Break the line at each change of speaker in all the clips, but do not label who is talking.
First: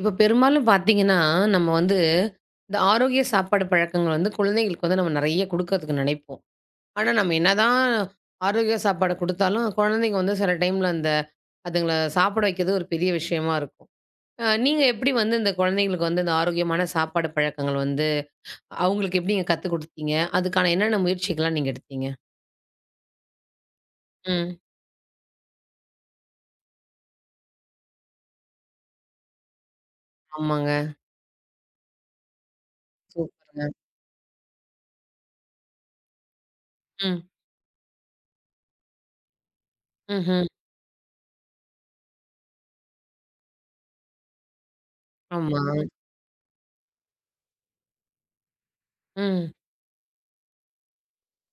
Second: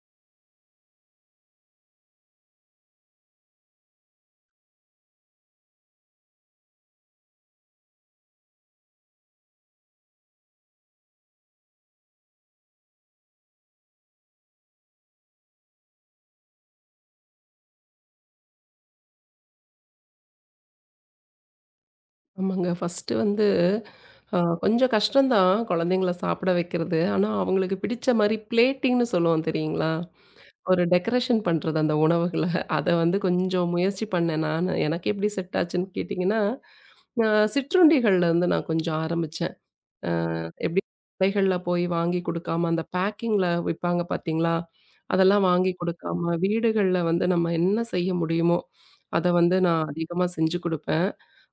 இப்ப பெரும்பாலும் பார்த்தீங்கன்னா, நம்ம வந்து இந்த ஆரோக்கிய சாப்பாடு பழக்கங்கள் வந்து குழந்தைங்களுக்கு வந்து நம்ம நெறைய குடுக்கறதுக்கு நினைப்போம். ஆனா, நம்ம என்னதான் ஆரோக்கிய சாப்பாடு குடுத்தாலும், குழந்தைங்க வந்து சில டைம்ல அதுங்கள சாப்பிட வைக்கிறது ஒரு பெரிய விஷயமா இருக்கும். நீங்க எப்படி வந்து இந்த குழந்தைங்களுக்கு வந்து இந்த ஆரோக்கியமான சாப்பாடு பழக்கங்கள் வந்து அவங்களுக்கு எப்படிங்க கத்துக் குடுத்தீங்க? அதுக்கான என்னென்ன முயற்சிகள்லாம் நீங்க எடுத்தீங்க?
ஆமாங்க. ஃபர்ஸ்ட்டு வந்து
ம்.
கொஞ்சம் கஷ்டந்தான் குழந்தைங்கள சாப்பிட வைக்கிறது. ஆனா, அவங்களுக்கு பிடிச்ச மாரி பிளேட்டிங்ன்னு சொல்லுவோம் தெரியுங்களா?
ஆமாங்க.
ஒரு டெக்கரேஷன் பண்றது அந்த உணவுகள. அத வந்து கொஞ்சம்
சூப்பருங்க.
முயற்சி பண்ணேன் நானு. எனக்கு எப்படி செட் ஆச்சுன்னு கேட்டிங்கன்னா,
ம்.
அ சிற்றுண்டிகள்ல இருந்து நான் கொஞ்சம் ஆரம்பிச்சேன். அ
ம்ஹ்ம்.
எப்படி கடைகள்ல போய் வாங்கி குடுக்காம, அந்த பேக்கிங்ல விப்பாங்க பார்த்தீங்களா? அதெல்லாம்
ஆமா.
வாங்கி குடுக்காம, வீடுகள்ல வந்து நம்ம என்ன செய்ய முடியுமோ, அத
ம்.
வந்து நான் அதிகமா செஞ்சு குடுப்பேன்.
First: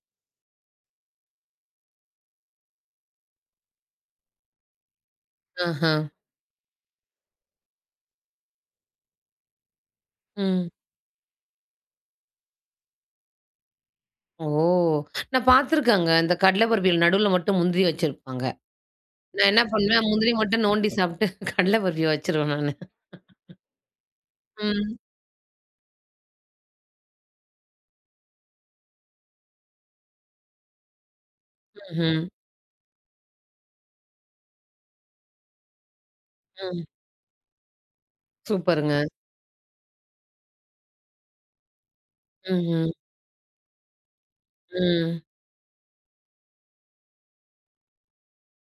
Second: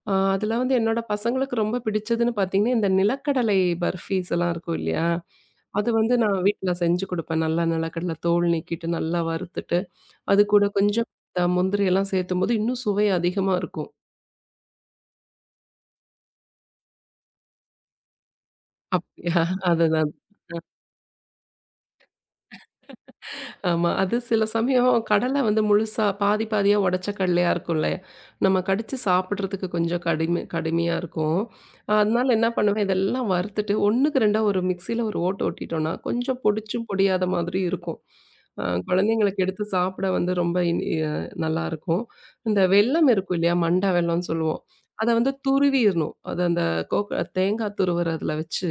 அதுல வந்து என்னோட பசங்களுக்கு ரொம்ப பிடிச்சதுன்னு பார்த்தீங்கன்னா, இந்த நிலக்கடலை பர்ஃபீஸ் எல்லாம் இருக்கும் இல்லையா? அது
ஆஹ.
வந்து நான் வீட்ல செஞ்சு குடுப்பேன். நல்லா நிலக்கடலை தோல் நீக்கிட்டு, நல்லா வறுத்துட்டு, அது கூட
ம்.
கொஞ்சம் முந்திரி எல்லாம் சேர்த்தும்போது இன்னும் சுவை அதிகமா இருக்கும்.
ஓ! நான் பார்த்துருக்கேங்க. இந்த கடல பர்ஃபில நடுவுல மட்டும் முந்திரி வச்சிருப்பாங்க.
அப்படியா?
நான் என்ன பண்ணுவேன்,
அதுதான்.
முந்திரி மட்டும் நோண்டி சாப்பிட்டு கடல பர்ஃபிய வச்சுருவேன் நானு.
ஆமா. அது சில சமயம்
ம்.
கடலை வந்து முழுசா பாதி பாதியா உடைச்ச கடலையா இருக்கும்ல. நம்ம கடிச்சு சாப்பிடுறதுக்கு கொஞ்சம் கடுமை கடுமையா இருக்கும்.
ம்ஹ்ம்.
அதனால என்ன பண்ணுவேன், இதெல்லாம் வறுத்துட்டு ஒண்ணுக்கு ரெண்டா ஒரு மிக்ஸியில ஒரு ஓட்டு ஓட்டிட்டோம்னா, கொஞ்சம்
ம்.
பொடிச்சும் பொடியாத மாதிரி இருக்கும்.
சூப்பருங்க.
குழந்தைங்களுக்கு எடுத்து சாப்பிட வந்து ரொம்ப இன் அ நல்லாயிருக்கும். இந்த
ம்ஹ்ம்.
வெல்லம் இருக்கும் இல்லையா? மண்டை வெல்லம்னு சொல்லுவோம். அத
ம்.
வந்து துருவிறணும். அது அந்த கோக் தேங்காய் துருவுறதுல வச்சு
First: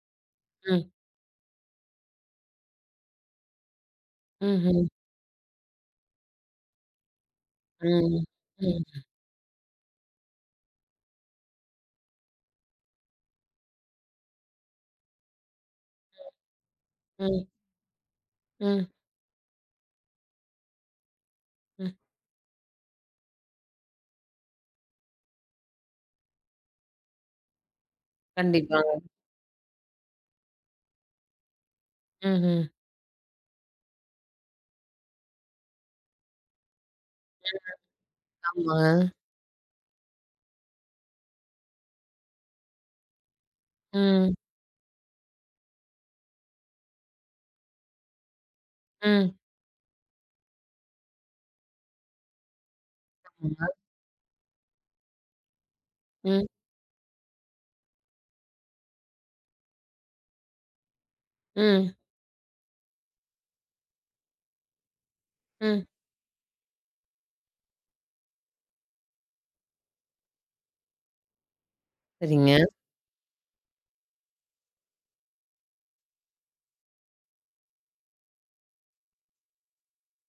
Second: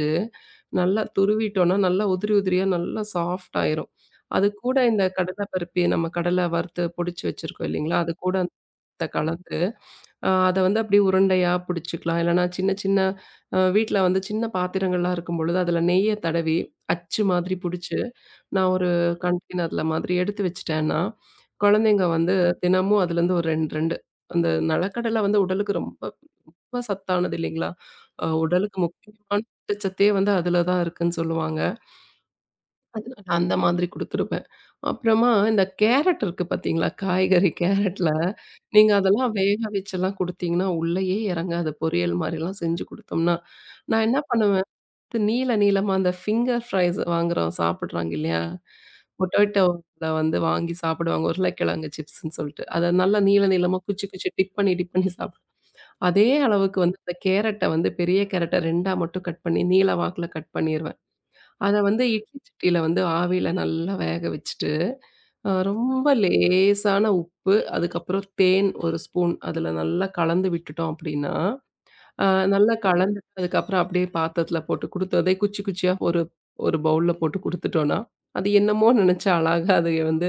ம்.
நல்லா துருவிட்டோம்னா, நல்லா உதிரி உதிரியா நல்லா சாஃப்ட் ஆயிரும். அது கூட
ம்ஹ்ம்.
இந்த கடலை பருப்பி நம்ம கடலை வறுத்து பொடிச்சு வச்சிருக்கோம் இல்லைங்களா? அது
ம்.
கூட அந்த
ம்.
கலந்து அத வந்து அப்படியே உருண்டையா பிடிச்சுக்கலாம். இல்லைன்னா சின்ன சின்ன வீட்ல வந்து சின்ன பாத்திரங்கள்லாம் இருக்கும்பொழுது, அதில நெய்ய தடவி அச்சு
ம்.
மாதிரி புடிச்சு, நான்
ம்.
ஒரு கண்டெய்னர்ல மாதிரி எடுத்து வச்சுட்டேன்னா,
ம்.
குழந்தைங்க வந்து தினமும் அதுலேருந்து ஒரு 2, 2 அந்த நிலக்கடலை வந்து உடலுக்கு ரொம்ப ரொம்ப சத்தானது இல்லைங்களா? உடலுக்கு
கண்டிப்பாங்க.
முக்கியமான ஊட்டச்சத்தே வந்து அதில தான் இருக்குன்னு சொல்லுவாங்க.
ம்ஹ்ம்.
அதனால அந்த மாதிரி குடுத்துருவேன். அப்புறமா இந்த கேரட் இருக்கு பார்த்தீங்களா? காய்கறி
ம்.
கேரட்ல
ஆமாங்க.
நீங்க அதெல்லாம் வேக வச்செல்லாம் குடுத்தீங்கன்னா, உள்ளயே இறங்காது. பொரியல் மாரிலாம் செஞ்சு குடுத்தோம்னா, நான் என்ன
ம்.
பண்ணுவேன், இது நீள நீளமா அந்த ஃபிங்கர் ஃப்ரைஸ் வாங்குறோம் சாப்பிடுறாங்க இல்லையா?
ம்.
பொட்டேட்டோல வந்து வாங்கி சாப்பிடுவாங்க. உருளைக்கிழங்கு சிப்ஸ்ன்னு சொல்ட்டு. அத நல்லா நீள
ஆமாங்க.
நீளமா குச்சி குச்சி டிப் பண்ணி டிப் பண்ணி சாப்பிடுவாங்க. அதே
ம்.
அளவுக்கு வந்து அந்த கேரட்ட வந்து பெரிய கேரட்ட 2ஆ மட்டும் கட் பண்ணி நீள வாக்குல கட் பண்ணிருவேன். அத
ம்.
வந்து இட்லி சட்டியில வந்து ஆவியில நல்லா வேக வச்சுட்டு,
ம்.
ரொம்ப லேசான உப்பு, அதுக்கப்புறம் தேன் 1 ஸ்பூன் அதுல நல்லா கலந்து விட்டுட்டோம் அப்படின்னா, அ
சரிங்க.
நல்லா கலந்துட்டு அதுக்கப்புறம் அப்படியே பாத்திரத்துல போட்டு குடுத்து அதே குச்சி குச்சியா ஒரு ஒரு பவுல்ல போட்டு குடுத்துட்டோம்னா, அது என்னமோ நெனச்சு அழகா அது வந்து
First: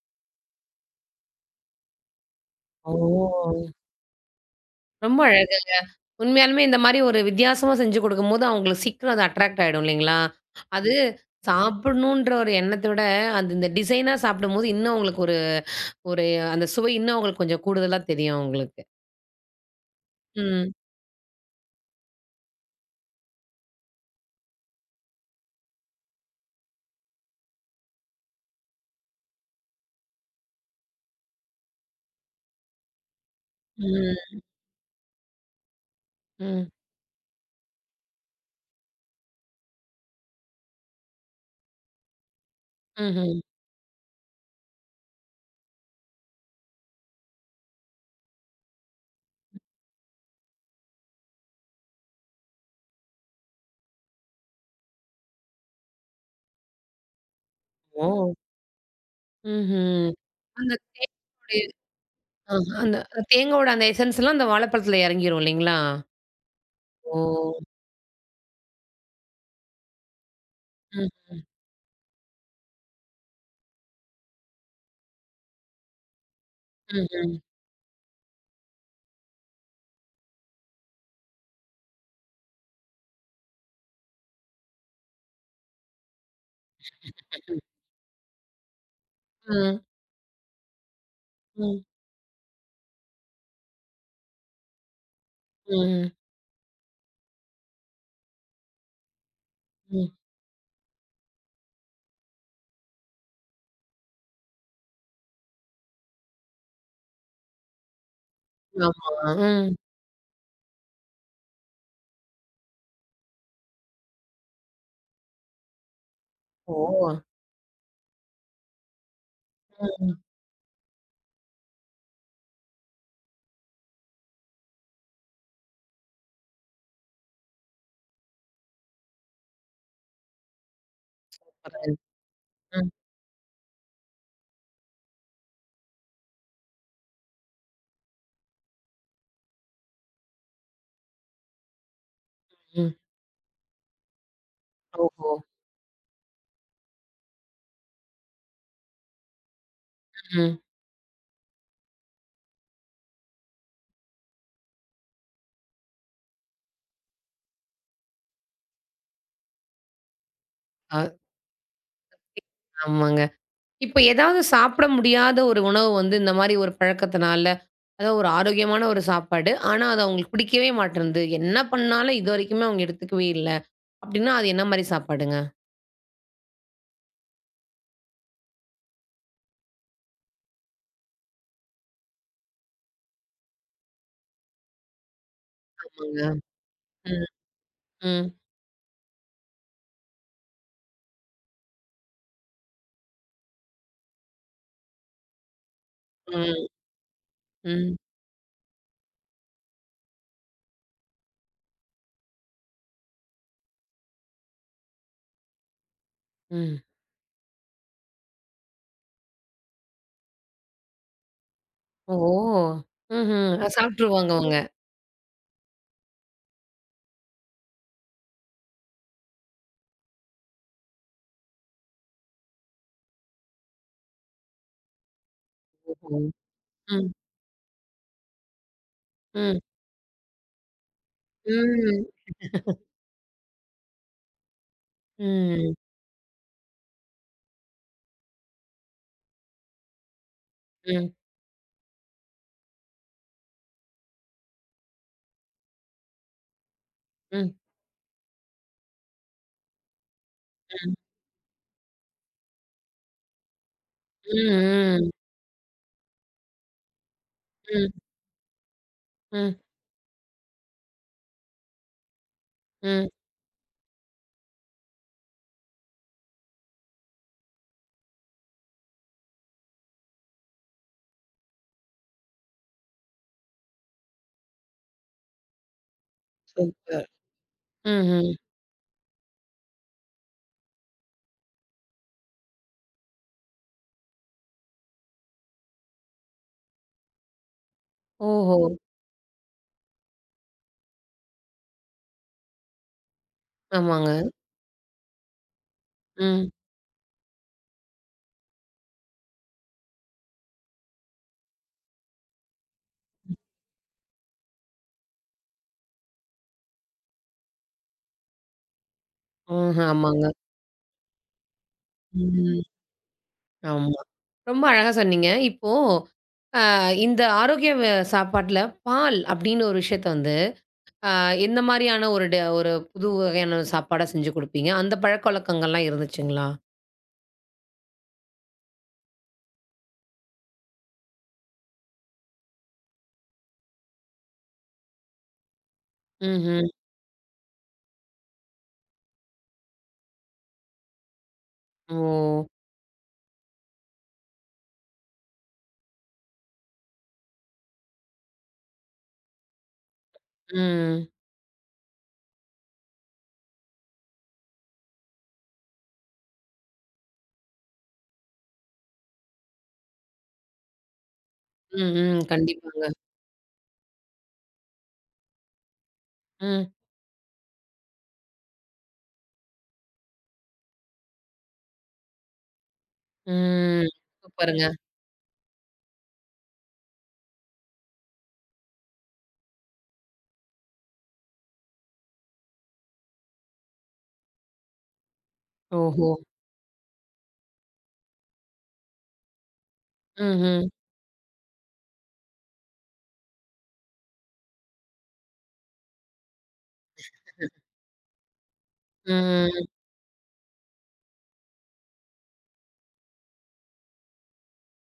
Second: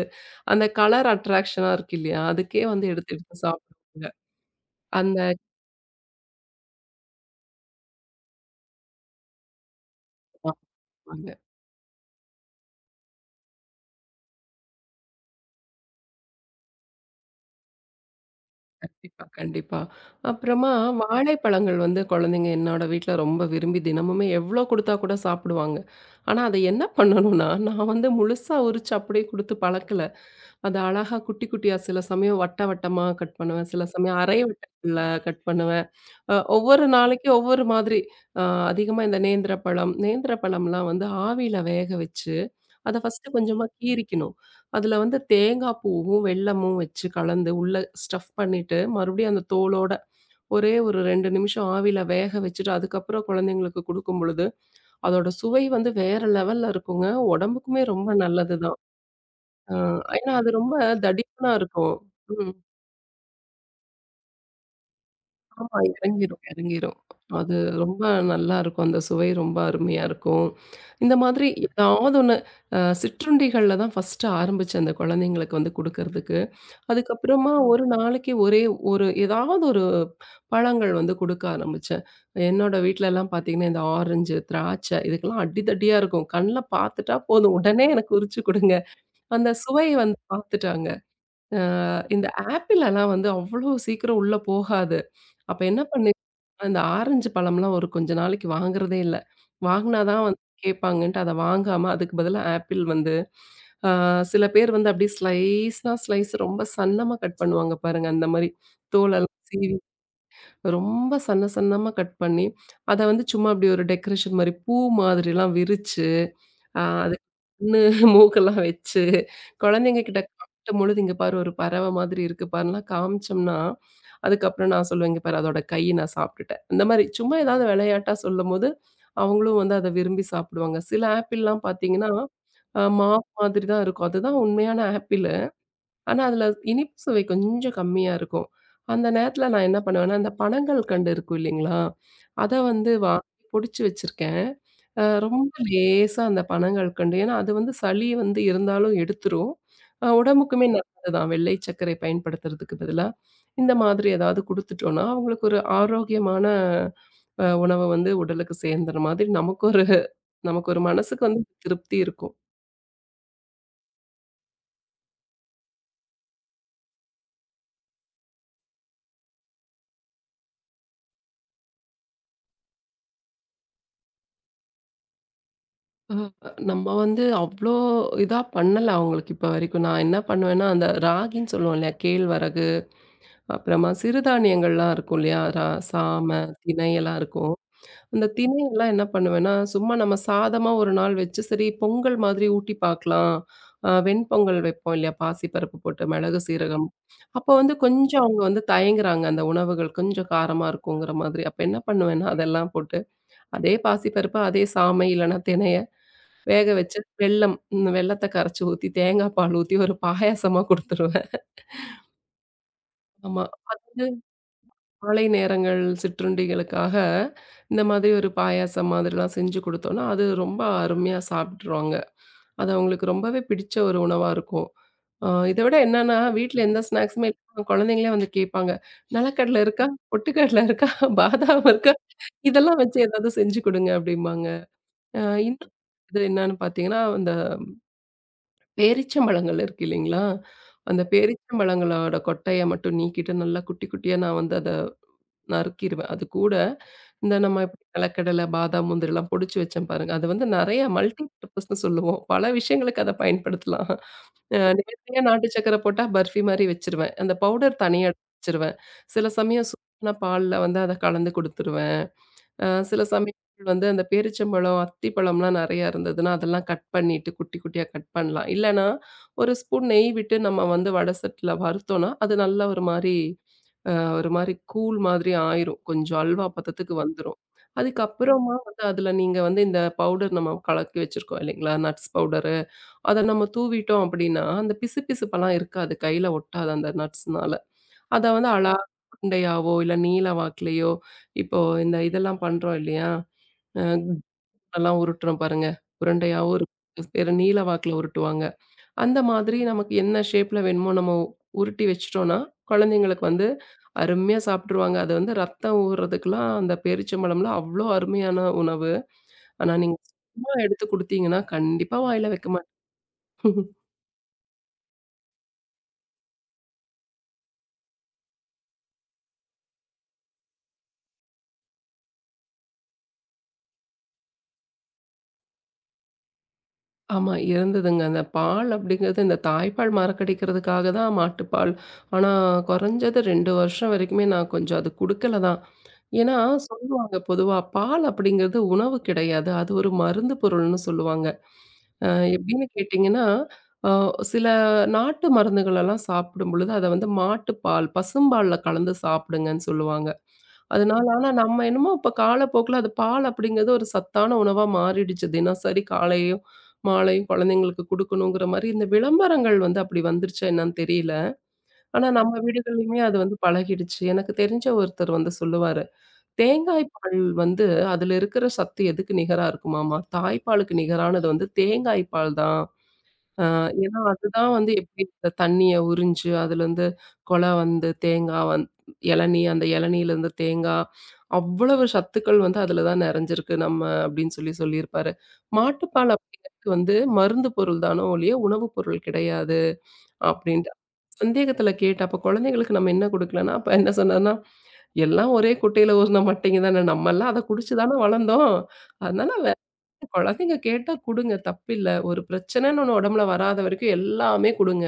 அந்த கலர் அட்ராக்ஷனா இருக்கு இல்லையா? அதுக்கே வந்து
ஓ!
எடுத்து எடுத்து சாப்பிடுவாங்க. அந்த
ரொம்ப அழகா. உண்மையாலுமே இந்த மாரி ஒரு வித்தியாசமா செஞ்சு குடுக்கும்போது, அவங்களுக்கு சீக்கிரம் அது அட்ராக்ட் ஆயிடும் இல்லைங்களா? அது
ஆமாங்க.
சாப்பிடணுன்ற ஒரு எண்ணத்த விட, அது இந்த டிசைனா சாப்பிடும்போது இன்னும் அவங்களுக்கு ஒரு ஒரு அந்த சுவை இன்னும் அவங்களுக்கு கொஞ்சம் கூடுதலா தெரியும் அவங்களுக்கு.
கண்டிப்பா, கண்டிப்பா. அப்புறமா
ம்.
வாழைப்பழங்கள் வந்து குழந்தைங்க என்னோட வீட்ல ரொம்ப விரும்பி தினமுமே எவ்ளோ குடுத்தா கூட சாப்பிடுவாங்க. ஆனா, அத என்ன பண்ணணும்னா, நான் வந்து முழுசா உரிச்சு அப்படியே குடுத்து பழக்கல. அத அழகா குட்டி குட்டியா சில சமயம் வட்ட வட்டமா கட் பண்ணுவேன். சில சமயம்
ம்.
அரை வட்டத்துல கட் பண்ணுவேன்.
ம்.
ஒவ்வொரு நாளைக்கு ஒவ்வொரு மாதிரி. அ அதிகமா இந்த நேந்திர பழம், நேந்திர பழம்லாம் வந்து ஆவியில வேக வச்சு அத ஃபர்ஸ்ட்டு
ம்ஹ்ம்.
கொஞ்சமா கீறிக்கணும். அதுல வந்து தேங்காய் பூவும், வெல்லமும் வச்சு கலந்து உள்ள ஸ்டஃப் பண்ணிட்டு, மறுபடியும் அந்த தோலோட ஒரே ஒரு 2 நிமிஷம் ஆவியில வேக வச்சுட்டு, அதுக்கப்புறம் குழந்தைங்களுக்கு குடுக்கும் பொழுது, அதோட சுவை வந்து வேற லெவல்ல இருக்குங்க. உடம்புக்குமே
ஓ!
ரொம்ப நல்லது தான். அ
ம்ஹ்ம்.
ஏன்னா அது
அந்த
ரொம்ப தடிப்பனா
தேங்கோடைய
இருக்கும்.
அ
ம்.
அந்த தேங்கோட அந்த எசன்ஸ்லாம் அந்த வாழைப்பழத்துல இறங்கிரும்
ஆமா
இல்லைங்களா?
இறங்கிரும், இறங்கிரும்.
ஓ!
அது ரொம்ப நல்லாருக்கும். அந்த சுவை ரொம்ப அருமையா இருக்கும்.
ம்.
இந்த
ம்.
மாதிரி ஏதாவது ஒண்ணு சிற்றுண்டிகள்ல தான் ஃபர்ஸ்ட்டு ஆரம்பிச்சேன் அந்த குழந்தைங்களுக்கு வந்து குடுக்கறதுக்கு.
ம்ஹ்ம்.
அதுக்கப்புறமா ஒரு நாளைக்கு ஒரே ஒரு ஏதாவது ஒரு பழங்கள் வந்து குடுக்க ஆரம்பிச்சேன். என்னோட வீட்லலாம் பார்த்தீங்கன்னா, இந்த ஆரஞ்சு, திராட்சை இதுக்கெல்லாம் அடிதடியா இருக்கும். கண்ல பார்த்துட்டா போதும்
ம்.
உடனே எனக்கு உரிச்சு குடுங்க. அந்த சுவை வந்து பார்த்துட்டாங்க. அ
ம்.
இந்த ஆப்பிளலாம் வந்து அவ்வளோ சீக்கிரம் உள்ள போகாது. அப்ப என்ன
ம்.
பண்ணேன், அந்த ஆரஞ்சு பழம்லாம் ஒரு கொஞ்ச நாளைக்கு வாங்குறதே இல்ல. வாங்குனா
ம்.
தான் வந்து கேட்பாங்கன்ட்டு அத வாங்காம அதுக்கு பதிலா ஆப்பிள் வந்து ஆ சில பேர் வந்து அப்படியே ஸ்லைஸா ஸ்லைஸ் ரொம்ப சன்னமா கட் பண்ணுவாங்க பாருங்க. அந்த மாரி
ஆமா.
தோலெல்லாம்
ம்.
சீவி ரொம்ப சன்ன சன்னமா கட் பண்ணி, அத வந்து சும்மா அப்படி ஒரு டெக்கரேஷன் மாரி பூ மாதிரிலாம் விரிச்சு
ஓ!
அது கண்ணு, மூக்கெல்லாம் வச்சு, குழந்தைங்க
ம்.
கிட்ட காட்டும்பொழுது, "இங்க பாரு ஒரு பறவை மாதிரி இருக்கு பாருலாம்" காமிச்சோம்னா, அதுக்கப்புறம் நான் சொல்லுவேன், "இங்க பாரு அதோட கை நான் சாப்பிட்டுட்டேன்." இந்த மாரி சும்மா ஏதாவது விளையாட்டா சொல்லும்போது, அவங்களும் வந்து அத விரும்பி சாப்பிடுவாங்க. சில ஆப்பிள்லாம்
பரவால்ல.
பார்த்தீங்கன்னா, மாவு மாதிரி தான் இருக்கும். அதுதான் உண்மையான ஆப்பிள். ஆனா, அதுல இனிப்பு சுவை கொஞ்சம் கம்மியா இருக்கும். அந்த நேரத்துல நான் என்ன பண்ணுவேன்னா, அந்த பனங்கள் கண்டு இருக்கும் இல்லைங்களா? அத வந்து
ம்.
வாங்கி பொடிச்சு வச்சிருக்கேன்.
ஓஹோ!
ரொம்ப லேசா அந்த பனங்கள் கண்டு ஏன்னா, அது வந்து சளி வந்து இருந்தாலும் எடுத்துரும்.
ம்.
உடம்புக்குமே நல்லது தான். வெள்ளை சர்க்கரை பயன்படுத்துறதுக்கு பதிலா, இந்த மாதிரி ஏதாவது குடுத்துட்டோம்னா, அவங்களுக்கு ஒரு ஆரோக்கியமான உணவு வந்து உடலுக்கு சேர்ந்துற மாதிரி நமக்கு ஒரு நமக்கு ஒரு
அ
மனசுக்கு வந்து திருப்தி இருக்கும்.
ஆமாங்க. இப்ப ஏதாவது சாப்பிட முடியாத ஒரு உணவு வந்து இந்த மாரி ஒரு பழக்கத்தினால, அதாவது ஒரு ஆரோக்கியமான ஒரு சாப்பாடு. ஆனா, அது அவங்களுக்கு பிடிக்கவே மாட்டேன்து. என்ன பண்ணாலும் இதுவரைக்குமே அவங்க எடுத்துக்கவே இல்ல. அப்டின்னா, அது என்ன மாரி சாப்பாடுங்க?
அ நம்ம வந்து அவ்ளோ இதா பண்ணல அவங்களுக்கு இப்ப வரைக்கும். நான் என்ன பண்ணுவேன்னா, அந்த ராகின்னு சொல்லுவோம் இல்லையா? கேழ்வரகு, அப்புறமா சிறுதானியங்கள்லாம் இருக்கும் இல்லையா?
ஆமாங்க.
சாம, திணை எல்லாம்
ம்.
இருக்கும். அந்த
ம்.
திணை எல்லாம் என்ன பண்ணுவேன்னா, சும்மா நம்ம சாதமா ஒரு நாள் வச்சு, சரி பொங்கல் மாதிரி ஊட்டி பார்க்கலாம். வெண்பொங்கல் வைப்போம் இல்லையா? பாசிப்பருப்பு போட்டு மிளகு,
ம்.
சீரகம். அப்போ வந்து
ம்.
கொஞ்சம் அவங்க வந்து தயங்குறாங்க. அந்த உணவுகள் கொஞ்சம் காரமா இருக்குங்கிற மாதிரி. அப்ப என்ன பண்ணுவேன்னா, அதெல்லாம் போட்டு அதே பாசிப்பருப்பு, அதே சாமை இல்லன்னா திணைய வேக
ம்.
வச்சு வெல்லம் இந்த வெல்லத்த கரைச்சு ஊத்தி, தேங்காய் பால் ஊத்தி ஒரு பாயாசமா குடுத்துருவேன்.
ஓ!
ஆமா.
ம்ஹ்ம்.
அது வந்து
சாப்ட்டுருவாங்க அவங்க.
மாலை நேரங்கள் சிற்றுண்டிகளுக்காக இந்த மாதிரி ஒரு பாயாசம் மாதிரிலாம் செஞ்சு குடுத்தோம்னா, அது ரொம்ப அருமையா சாப்பிட்டுருவாங்க. அது அவங்களுக்கு ரொம்பவே பிடிச்ச ஒரு உணவா இருக்கும். இத விட
ஓஹோ!
என்னன்னா, வீட்ல எந்த
ம்.
ஸ்நாக்ஸுமே இல்லாம குழந்தைங்களே வந்து கேட்பாங்க.
ம்.
"நிலக்கடல இருக்கா? பொட்டுக்கடல இருக்கா? பாதாம் இருக்கா?
ம்.
இதெல்லாம் வச்சு ஏதாவது செஞ்சு குடுங்க" அப்படிம்பாங்க. அ இன்னும்
ம்.
இது என்னன்னு பார்த்தீங்கன்னா, இந்த பேரீச்சம்பழங்கள் இருக்கு இல்லைங்களா? அந்த
ம்.
பேரீச்சம்பழங்களோட கொட்டைய மட்டும் நீக்கிட்டு நல்லா குட்டி குட்டியா நான் வந்து அத நறுக்கிருவேன். அது கூட இந்த
ம். ம்.
நம்ம இப்படி நிலக்கடலை, பாதாம், முந்திரிலாம் பொடிச்சு வச்சேன் பாருங்க. அது வந்து நெறைய
ம்.
மல்டி பர்ப்பஸ்ன்னு சொல்லுவோம். பல விஷயங்களுக்கு அத பயன்படுத்தலாம்.
ம்.
நிவர்த்தியா நாட்டு சர்க்கரை போட்டா பர்ஃபி மாரி வச்சுருவேன். அந்த பவுடர்
ம்.
தனியா எடுத்து வச்சுருவேன். சில
ம்.
சமயம் சூடான பால்ல வந்து அத கலந்து குடுத்துருவேன். அ சில
ம்.
சமயங்கள் வந்து அந்த பேரிச்சம்பழம், அத்திப்பழம்லாம் நெறையா இருந்ததுன்னா, அதெல்லாம் கட் பண்ணிட்டு குட்டி குட்டியா கட் பண்ணலாம். இல்லன்னா, ஒரு ஸ்பூன் நெய் விட்டு நம்ம வந்து வடை சட்டில வறுத்தோம்னா, அது நல்ல ஒரு மாரி கூழ் மாதிரி ஆயிரும். கொஞ்சம் அல்வா பதத்துக்கு
சூப்பர்.
வந்துரும். ம்.
ம்ஹ்ம்.
அதுக்கப்புறமா வந்து அதில நீங்க வந்து இந்த பவுடர் நம்ம கலக்கி வச்சிருக்கோம் இல்லைங்களா? Nuts powder. அத நம்ம தூவிட்டோம் அப்டின்னா, அந்த பிசுபிசுப்பெல்லாம் இருக்காது. கையில ஒட்டாது அந்த நட்ஸ்னால. அத வந்து
ஓஹோ!
அழகா உருண்டையாவோ, இல்ல நீள வாக்குலயோ, இப்போ இந்த இதெல்லாம் பண்றோம் இல்லையா? அ
ஆமாங்க.
கூழெல்லாம் உருட்டுறோம் பாருங்க.
ம்.
உருண்டையாவும் இருக்கும். வேற நீள வாக்குல உருட்டுவாங்க. அந்த மாதிரி நமக்கு என்ன ஷேப்ல வேணுமோ நம்ம உருட்டி வச்சுட்டோம்னா, குழந்தைங்களுக்கு வந்து அருமையா சாப்பிட்டுருவாங்க. அது வந்து ரத்தம் ஊர்றதுக்கெல்லாம் அந்த பேரிச்சம்பழம்லாம் அவ்ளோ அருமையான உணவு. ஆனா
ம்ஹ்ம்.
நீங்க
ஆமாங்க.
சும்மா எடுத்து குடுத்தீங்கன்னா, கண்டிப்பா வாயில வைக்க
ம்.
மாட்டாங்க.
ஆமா. ரொம்ப அழகா சொன்னீங்க. இப்போ இந்த ஆரோக்கிய சாப்பாட்ல பால் அப்படின்னு ஒரு விஷயத்த வந்து, அ எந்த மாரியான ஒரு புது வகையான சாப்பாடா செஞ்சு குடுப்பீங்க? அந்த பழக்கவழக்கங்கள்லாம் இருந்துச்சுங்களா?
ஆமா இருந்ததுங்க. அந்த பால் அப்படிங்கிறது இந்த தாய்ப்பால் மறக்கடிக்கிறதுக்காக தான் மாட்டுப்பால். ஆனா குறைஞ்சது 2 வருஷம் வரைக்குமே நான் கொஞ்சம் அது குடுக்கல தான். ஏன்னா
ம்ஹ்ம்.
சொல்லுவாங்க பொதுவா பால் அப்படிங்கிறது உணவு கிடையாது. அது ஒரு மருந்து பொருள்னு சொல்லுவாங்க. அ
ஓ!
எப்படின்னு கேட்டிங்கன்னா, அ சில நாட்டு மருந்துகளெல்லாம் சாப்பிடும் பொழுது அத வந்து மாட்டுப்பால், பசும்பால்ல கலந்து சாப்பிடுங்கன்னு சொல்லுவாங்க. அதனால
ம்.
ஆனா நம்ம என்னமோ இப்ப காலப்போக்குல அது பால் அப்படிங்கிறது ஒரு சத்தான உணவா மாறிடுச்சு. தினசரி காலை மாலை குழந்தைங்களுக்கு குடுக்கணுங்கிற மாரி இந்த விளம்பரங்கள் வந்து அப்படி வந்துருச்சா என்னன்னு தெரியல.
ம்,
ஆனா
ம்.
நம்ம
கண்டிப்பாங்க.
வீடுகள்லயுமே அது வந்து பழகிடுச்சு. எனக்கு தெரிஞ்ச ஒருத்தர் வந்து சொல்லுவாரு,
ம்,
"தேங்காய் பால் வந்து அதுல இருக்கிற சத்து எதுக்கு நிகரா இருக்குமாமா? தாய்ப்பாலுக்கு நிகரானது வந்து தேங்காய் பால் தான்." அ
ம்.
ஏன்னா, அதுதான்
சூப்பருங்க.
வந்து எப்படி இந்த தண்ணிய உறிஞ்சு அதுலேருந்து கொல வந்து தேங்கா இளநீ அந்த இளநீலேருந்து தேங்கா, அவ்வளவு சத்துக்கள் வந்து அதில தான் நிறைஞ்சிருக்கு நம்ம அப்படின்னு சொல்லி சொல்லியிருப்பாரு.
ஓஹோ!
மாட்டுப்பால் அப்படிங்கிறது வந்து மருந்து பொருள் தானோ ஒழிய உணவுப் பொருள் கிடையாது
ம்ஹ்ம்.
அப்படின்ட்டு. சந்தேகத்தில கேட்டேன். அப்ப குழந்தைங்களுக்கு நம்ம என்ன குடுக்கலன்னா, அப்ப என்ன சொன்னார்ன்னா, "எல்லாம் ஒரே குட்டையில ஊர்ன மட்டைங்க தானே. நம்மலாம் அத குடிச்சு தானே வளர்ந்தோம். அதனால
ம்.
குழந்தைங்க கேட்டா குடுங்க தப்பில்ல. ஒரு பிரச்சனைன்னு ஒண்ணு உடம்புல வராத வரைக்கும் எல்லாமே குடுங்க.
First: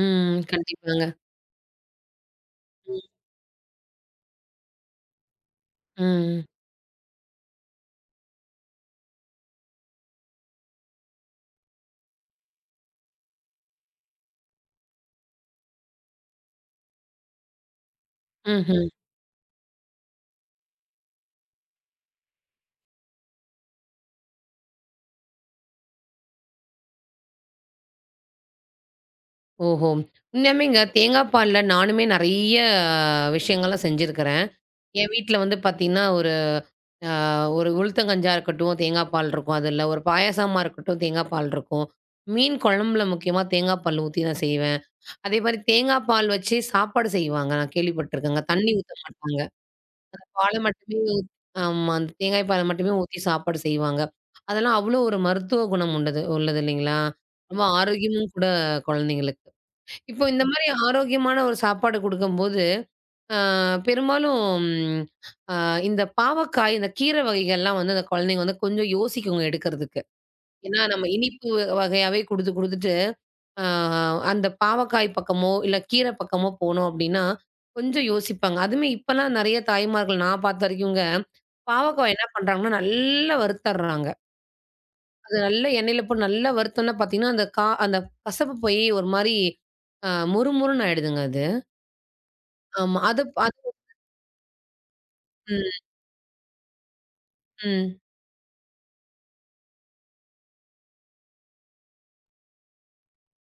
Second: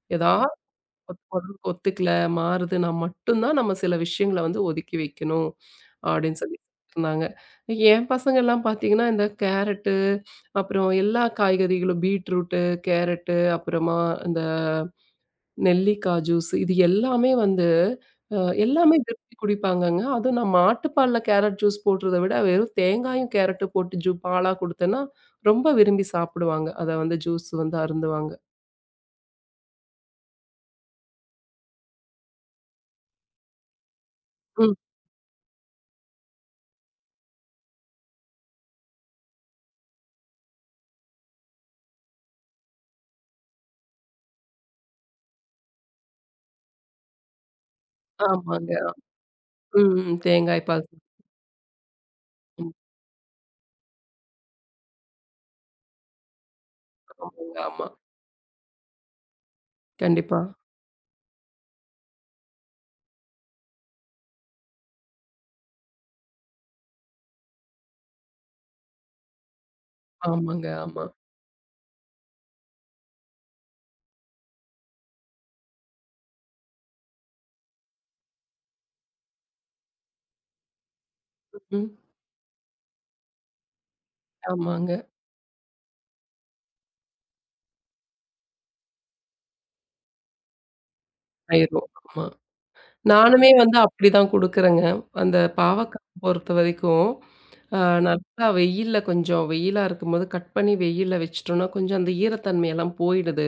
ம்.
ஏதாவது
கண்டிப்பாங்க.
உடம்புக்கு ஒத்துக்கல, மாறுதுன்னா
ம்.
மட்டும் தான் நம்ம சில விஷயங்கள வந்து ஒதுக்கி வைக்கணும். அப்படின்னு சொல்லி இருந்தாங்க. என் பசங்கள்லாம் பார்த்தீங்கன்னா, இந்த கேரட்டு, அப்புறம் எல்லா காய்கறிகளும் பீட்ரூட்டு, கேரட்டு, அப்புறமா இந்த நெல்லிக்காய் ஜூஸ் இது எல்லாமே வந்து அ
ம்ஹ்ம்.
எல்லாமே விரும்பி குடிப்பாங்கங்க. அதுவும் நான் மாட்டுப்பால்ல கேரட் ஜூஸ் போடுறத விட, வெறும் தேங்காயும், கேரட்டும் போட்டு பாலா குடுத்தேன்னா, ரொம்ப விரும்பி சாப்பிடுவாங்க. அத வந்து ஜூஸ் வந்து அருந்துவாங்க.
ஓஹோ! உண்மையாலுமேங்க தேங்காய் பால்ல நானுமே நெறைய விஷயங்கள்லாம் செஞ்சிருக்கிறேன்.
ம்.
என் வீட்ல வந்து பார்த்தீங்கன்னா, அ ஒரு உளுத்தங்கஞ்சா இருக்கட்டும், தேங்காய் பால் இருக்கும் அதுல. ஒரு பாயாசமா இருக்கட்டும், தேங்காய் பால் இருக்கும். மீன் குழம்புல முக்கியமா தேங்காய் பால் ஊத்தி நான் செய்வேன். அதே மாரி தேங்காய் பால் வச்சு சாப்பாடு செய்வாங்க. நான் கேள்விப்பட்டுருக்கேங்க.
ஆமாங்க.
தண்ணி ஊத்த மாட்டாங்க.
ம், ம்.
பால
தேங்காய் பால்.
மட்டுமே ஊத் ஆமா. அந்த தேங்காய் பால
ம்.
மட்டுமே ஊத்தி சாப்பாடு செய்வாங்க. அதெல்லாம் அவ்வளோ ஒரு மருத்துவ குணம் உண்டது உள்ளது இல்லைங்களா?
ஆமாங்க,
ரொம்ப
ஆமா.
ஆரோக்கியமும் கூட குழந்தைங்களுக்கு. இப்போ
கண்டிப்பா.
இந்த மாரி ஆரோக்கியமான ஒரு சாப்பாடு குடுக்கும்போது, அ பெரும்பாலும் அ இந்த பாவக்காய், இந்த கீரை வகைகள்லாம் வந்து அந்த குழந்தைங்க வந்து கொஞ்சம் யோசிக்குங்க எடுக்கிறதுக்கு.
ஆமாங்க,
ஏன்னா
ஆமா.
நம்ம இனிப்பு வகையாவே குடுத்து குடுத்துட்டு, அ அந்த பாவக்காய் பக்கமோ, இல்ல கீரை பக்கமோ போனோம் அப்படின்னா, கொஞ்சம் யோசிப்பாங்க. அதுவுமே இப்பலாம் நெறைய தாய்மார்கள் நான் பார்த்த வரைக்குங்க,
ம்.
பாவக்காய் என்ன பண்றாங்கன்னா, நல்லா வறுத்தர்றாங்க.
ஆமாங்க.
அது நல்லா எண்ணெயில போட்டு நல்லா வறுத்தோம்னா பார்த்தீங்கன்னா, அந்த கசப்பு போய் ஒரு மாரி மொறு மொறுன்னு ஆயிடுதுங்க அது.
ஆயிரும். ஆமா.
ஆமா. அது.
நானுமே வந்து அப்படிதான் குடுக்குறேங்க. அந்த
ம்,
பாவக்காய் பொறுத்தவரைக்கும், அ
ம்.
நல்லா வெயில்ல கொஞ்சம் வெயிலா இருக்கும்போது கட் பண்ணி வெயில்ல வச்சுட்டோம்னா, கொஞ்சம் அந்த ஈரத்தன்மையெல்லாம் போயிடுது.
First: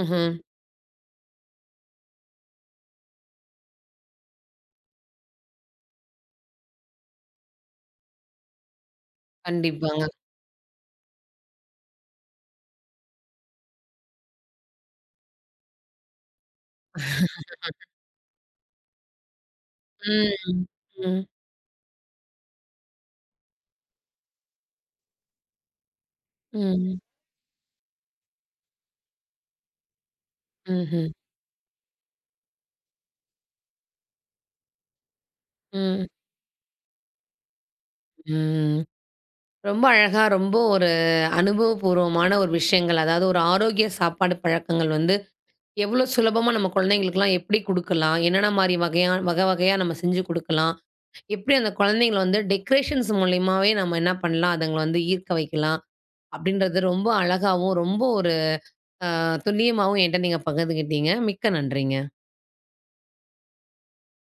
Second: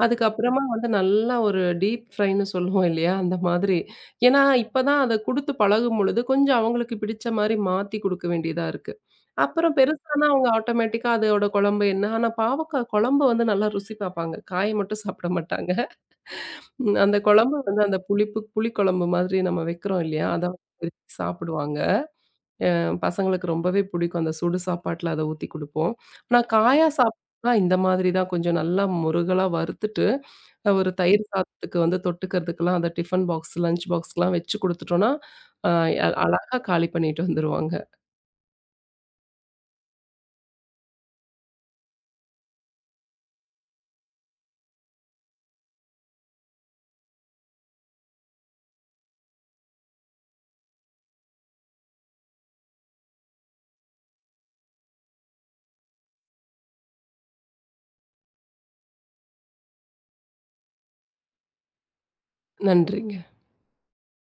ம்ஹ்ம்.
அதுக்கப்புறமா வந்து நல்லா ஒரு டீப் ஃப்ரைன்னு சொல்லுவோம் இல்லையா? அந்த மாதிரி. ஏன்னா, இப்ப தான் அத குடுத்து பழகும்பொழுது, கொஞ்சம் அவங்களுக்கு பிடிச்ச மாரி மாத்தி குடுக்க வேண்டியதா இருக்கு. அப்புறம்
கண்டிப்பாங்க.
பெருசானா அவங்க ஆட்டோமேட்டிக்கா அதோட குழம்பு என்ன? ஆனா பாவக்காய் குழம்பு வந்து நல்லா ருசி பாப்பாங்க. காய் மட்டும் சாப்பிட மாட்டாங்க. ம். அந்த குழம்பு வந்து அந்த புளிப்பு புளி குழம்பு மாதிரி நம்ம வைக்கிறோம் இல்லையா? அத
ம்.
வந்து விரும்பி
ம்.
சாப்பிடுவாங்க. பசங்களுக்கு ரொம்பவே பிடிக்கும். அந்த சுடு சாப்பாட்ல அத ஊத்தி குடுப்போம். ஆனா காயா
ம்.
சாப்பிட்டா இந்த மாதிரி தான் கொஞ்சம் நல்லா முருகலா வறுத்துட்டு, ஒரு
ம்ஹ்ம்.
தயிர் சாதத்துக்கு வந்து தொட்டுக்கிறதுக்கெல்லாம் அந்த டிஃபன் பாக்ஸ், லஞ்ச் பாக்ஸ்லாம் வச்சு குடுத்துட்டோம்னா, அ
ம்.
அழகா காலி பண்ணிட்டு வந்துருவாங்க.
ம். ரொம்ப அழகா, ரொம்ப ஒரு அனுபவபூர்வமான ஒரு விஷயங்கள். அதாவது ஒரு ஆரோக்கிய சாப்பாடு பழக்கங்கள் வந்து, எவ்வளோ சுலபமா நம்ம குழந்தைங்களுக்குலாம் எப்படி குடுக்கலாம்? என்னென்ன மாரி வகை வகையா நம்ம செஞ்சு குடுக்கலாம்? எப்படி அந்த குழந்தைங்கள வந்து டெக்கரேஷன்ஸ் மூலியமாவே நம்ம என்ன பண்ணலாம்? அதுங்கள வந்து ஈர்க்க வைக்கலாம்? அப்படின்றது ரொம்ப அழகாவும், ரொம்ப ஒரு துல்லியமாவும் என்ட்ட நீங்க பகிர்ந்துக்கிட்டீங்க. மிக்க நன்றிங்க.
நன்றிங்க.